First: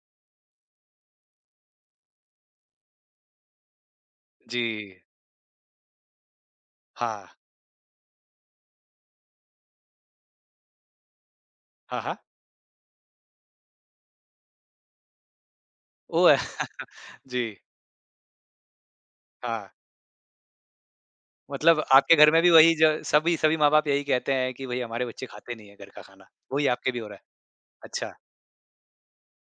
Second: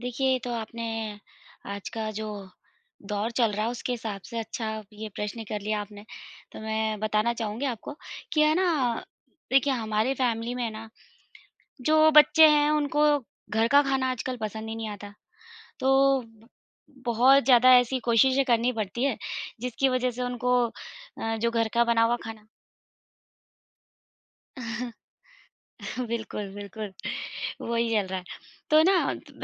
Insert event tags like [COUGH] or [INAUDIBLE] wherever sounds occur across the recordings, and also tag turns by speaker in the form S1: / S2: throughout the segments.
S1: देखिये, ये तो आपने आज का जो दौर चल रहा है, उसके हिसाब से अच्छा
S2: जी।
S1: ये प्रश्न कर लिया आपने। तो मैं बताना
S2: हाँ।
S1: चाहूँगी आपको कि है ना, देखिये हमारी फैमिली में ना,
S2: हाँ,
S1: जो
S2: हाँ।
S1: बच्चे हैं उनको घर का खाना आजकल पसंद ही नहीं आता। तो,
S2: ओह!
S1: ब
S2: [CHUCKLES]
S1: बहुत
S2: जी।
S1: ज़्यादा ऐसी कोशिशें करनी पड़ती है,
S2: हाँ।
S1: जिसकी वज़ह से उनको अ, जो घर का
S2: मतलब
S1: बना हुआ
S2: आपके घर में
S1: खाना
S2: भी वही ज सभी सभी माँ-बाप यही कहते हैं कि भई, हमारे बच्चे खाते नहीं हैं घर का खाना।
S1: बिल्कुल,
S2: वही आपके
S1: बिल्कुल।
S2: भी हो रहा है।
S1: वही चल
S2: अच्छा।
S1: रहा है। तो ना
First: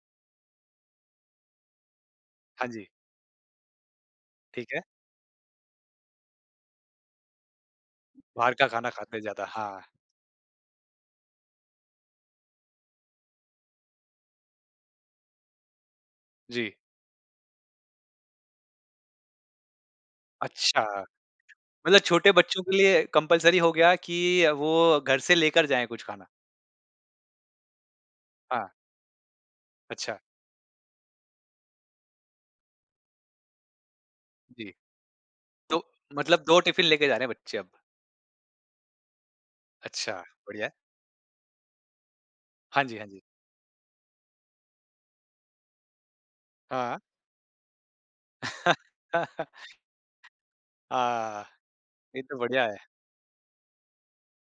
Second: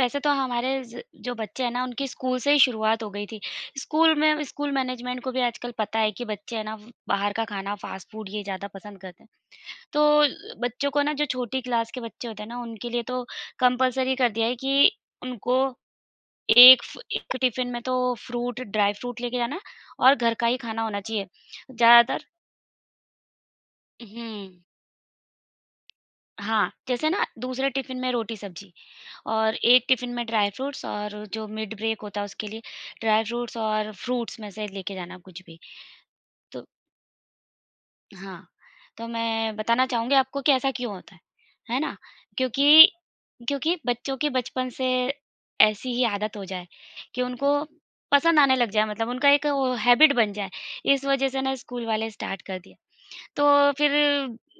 S1: वैसे तो हमारे ज जो बच्चे है ना, उनकी स्कूल से ही
S2: हाँ जी।
S1: शुरुआत हो गयी थी। स्कूल में स्कूल
S2: ठीक है।
S1: मैनेजमेंट को भी आजकल पता है कि बच्चे हैं ना, बाहर का खाना, फास्ट फूड ये
S2: बाहर का
S1: ज़्यादा
S2: खाना
S1: पसंद
S2: खाते
S1: करते हैं।
S2: ज़्यादा, हाँ।
S1: तो अ, बच्चों को ना जो छोटी क्लास के बच्चे होते हैं ना उनके लिए तो कंपल्सरी कर दिया है कि, उनको
S2: जी।
S1: 1 फ 1 टिफिन में तो फ़्रूट, ड्राई फ़्रूट लेके जाना है और घर का ही खाना
S2: अच्छा।
S1: होना चाहिए।
S2: मतलब
S1: ज़्यादातर
S2: छोटे बच्चों के लिए कंपल्सरी हो गया कि
S1: उहुँ।
S2: वो घर से लेकर जाएँ कुछ खाना।
S1: हाँ, जैसे ना दूसरे टिफिन में रोटी-सब्जी
S2: हाँ।
S1: और 1 टिफिन
S2: अच्छा।
S1: में ड्राई फ्रूट्स और जो मिड ब्रेक होता है उसके लिए ड्राई फ्रूट्स और फ्रूट्स में से
S2: जी।
S1: 1 लेके जाना कुछ भी।
S2: तो मतलब 2
S1: तो
S2: टिफिन लेके जा रहे हैं, बच्चे अब?
S1: हाँ, तो मैं बताना
S2: अच्छा,
S1: चाहूँगी आपको कि
S2: बढ़िया
S1: ऐसा
S2: है।
S1: क्यों होता है। है ना,
S2: हाँ
S1: क्योंकि,
S2: जी, हाँ जी।
S1: क्योंकि बच्चों की बचपन से ऐसी ही आदत हो जाए
S2: हाँ।
S1: कि उनको पसंद आने लग जाये मतलब उनका एक वो
S2: [LAUGHS]
S1: एक हैबिट बन जाये, इस वज़ह से
S2: आह,
S1: ना स्कूल वाले
S2: ये तो
S1: स्टार्ट कर
S2: बढ़िया
S1: दिए।
S2: है।
S1: तो फिर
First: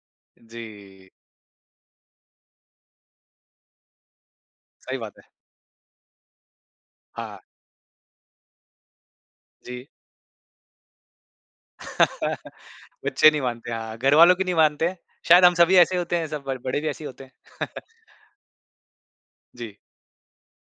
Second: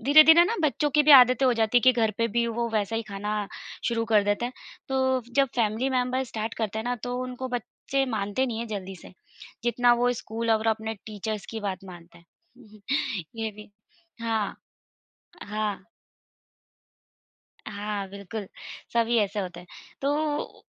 S1: धीरे-धीरे ना बच्चों की
S2: जी।
S1: भी आदतें हो जाती है कि घर पे भी वो वैसा ही खाना शुरू कर देते हैं।
S2: सही बात
S1: तो
S2: है।
S1: जब फैमिली मेंबर स्टार्ट करते हैं ना तो
S2: हाँ।
S1: उनको बच्चे मानते नहीं हैं, जल्दी से।
S2: जी।
S1: जितना वो स्कूल और अपने टीचर्स की बात मानते
S2: [CHUCKLES]
S1: हैं।
S2: बच्चे नहीं
S1: ये भी।
S2: मानते हाँ, घरवालों की नहीं
S1: हाँ।
S2: मानते। शायद हम सभी
S1: हाँ।
S2: ऐसे होते हैं, सब बड़ बड़े भी ऐसे ही होते हैं। [CHUCKLES]
S1: हाँ, बिल्कुल। सभी ऐसे होते हैं।
S2: जी।
S1: तो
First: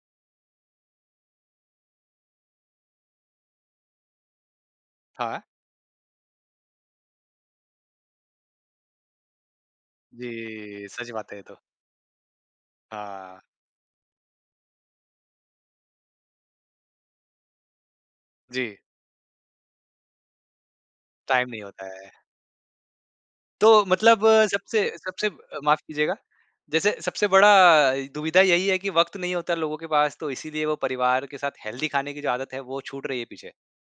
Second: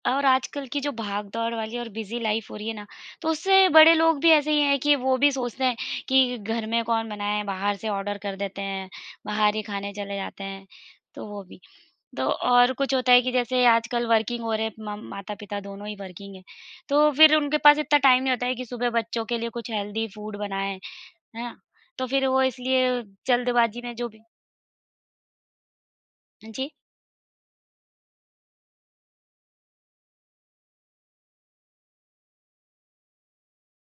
S1: और आजकल कि जो भागदौड़ वाली और बिजी लाइफ़ हो रही है ना तो उससे बड़े लोग भी ऐसे ही है कि वो भी
S2: हाँ।
S1: सोचते हैं कि घर में कौन बनाए, बाहर से ऑर्डर कर देते हैं, बाहर ही खाने चले जाते हैं,
S2: जी। सच
S1: तो
S2: बात है
S1: वो
S2: ये तो।
S1: भी। तो और कुछ होता है कि
S2: हाँ।
S1: जैसे आजकल वर्किंग हो रहे, मम माता-पिता दोनों ही वर्किंग है तो फिर उनके पास इतना टाइम नहीं होता है कि
S2: जी।
S1: सुबह बच्चों के लिए कुछ हेल्दी फूड बनाएँ। है
S2: टाइम
S1: ना
S2: नहीं होता
S1: तो
S2: है।
S1: फिर वो इसलिए जल्दबाज़ी
S2: तो
S1: में जो भी
S2: मतलब सबसे सबसे ब माफ़ कीजिएगा।
S1: हाँ जी।
S2: जैसे सबसे बड़ा दुविधा यही है की वक़्त नहीं होता लोगों के पास तो इसीलिए वो परिवार के साथ हेल्दी खाने की जो आदत है, वो छूट रही है पीछे।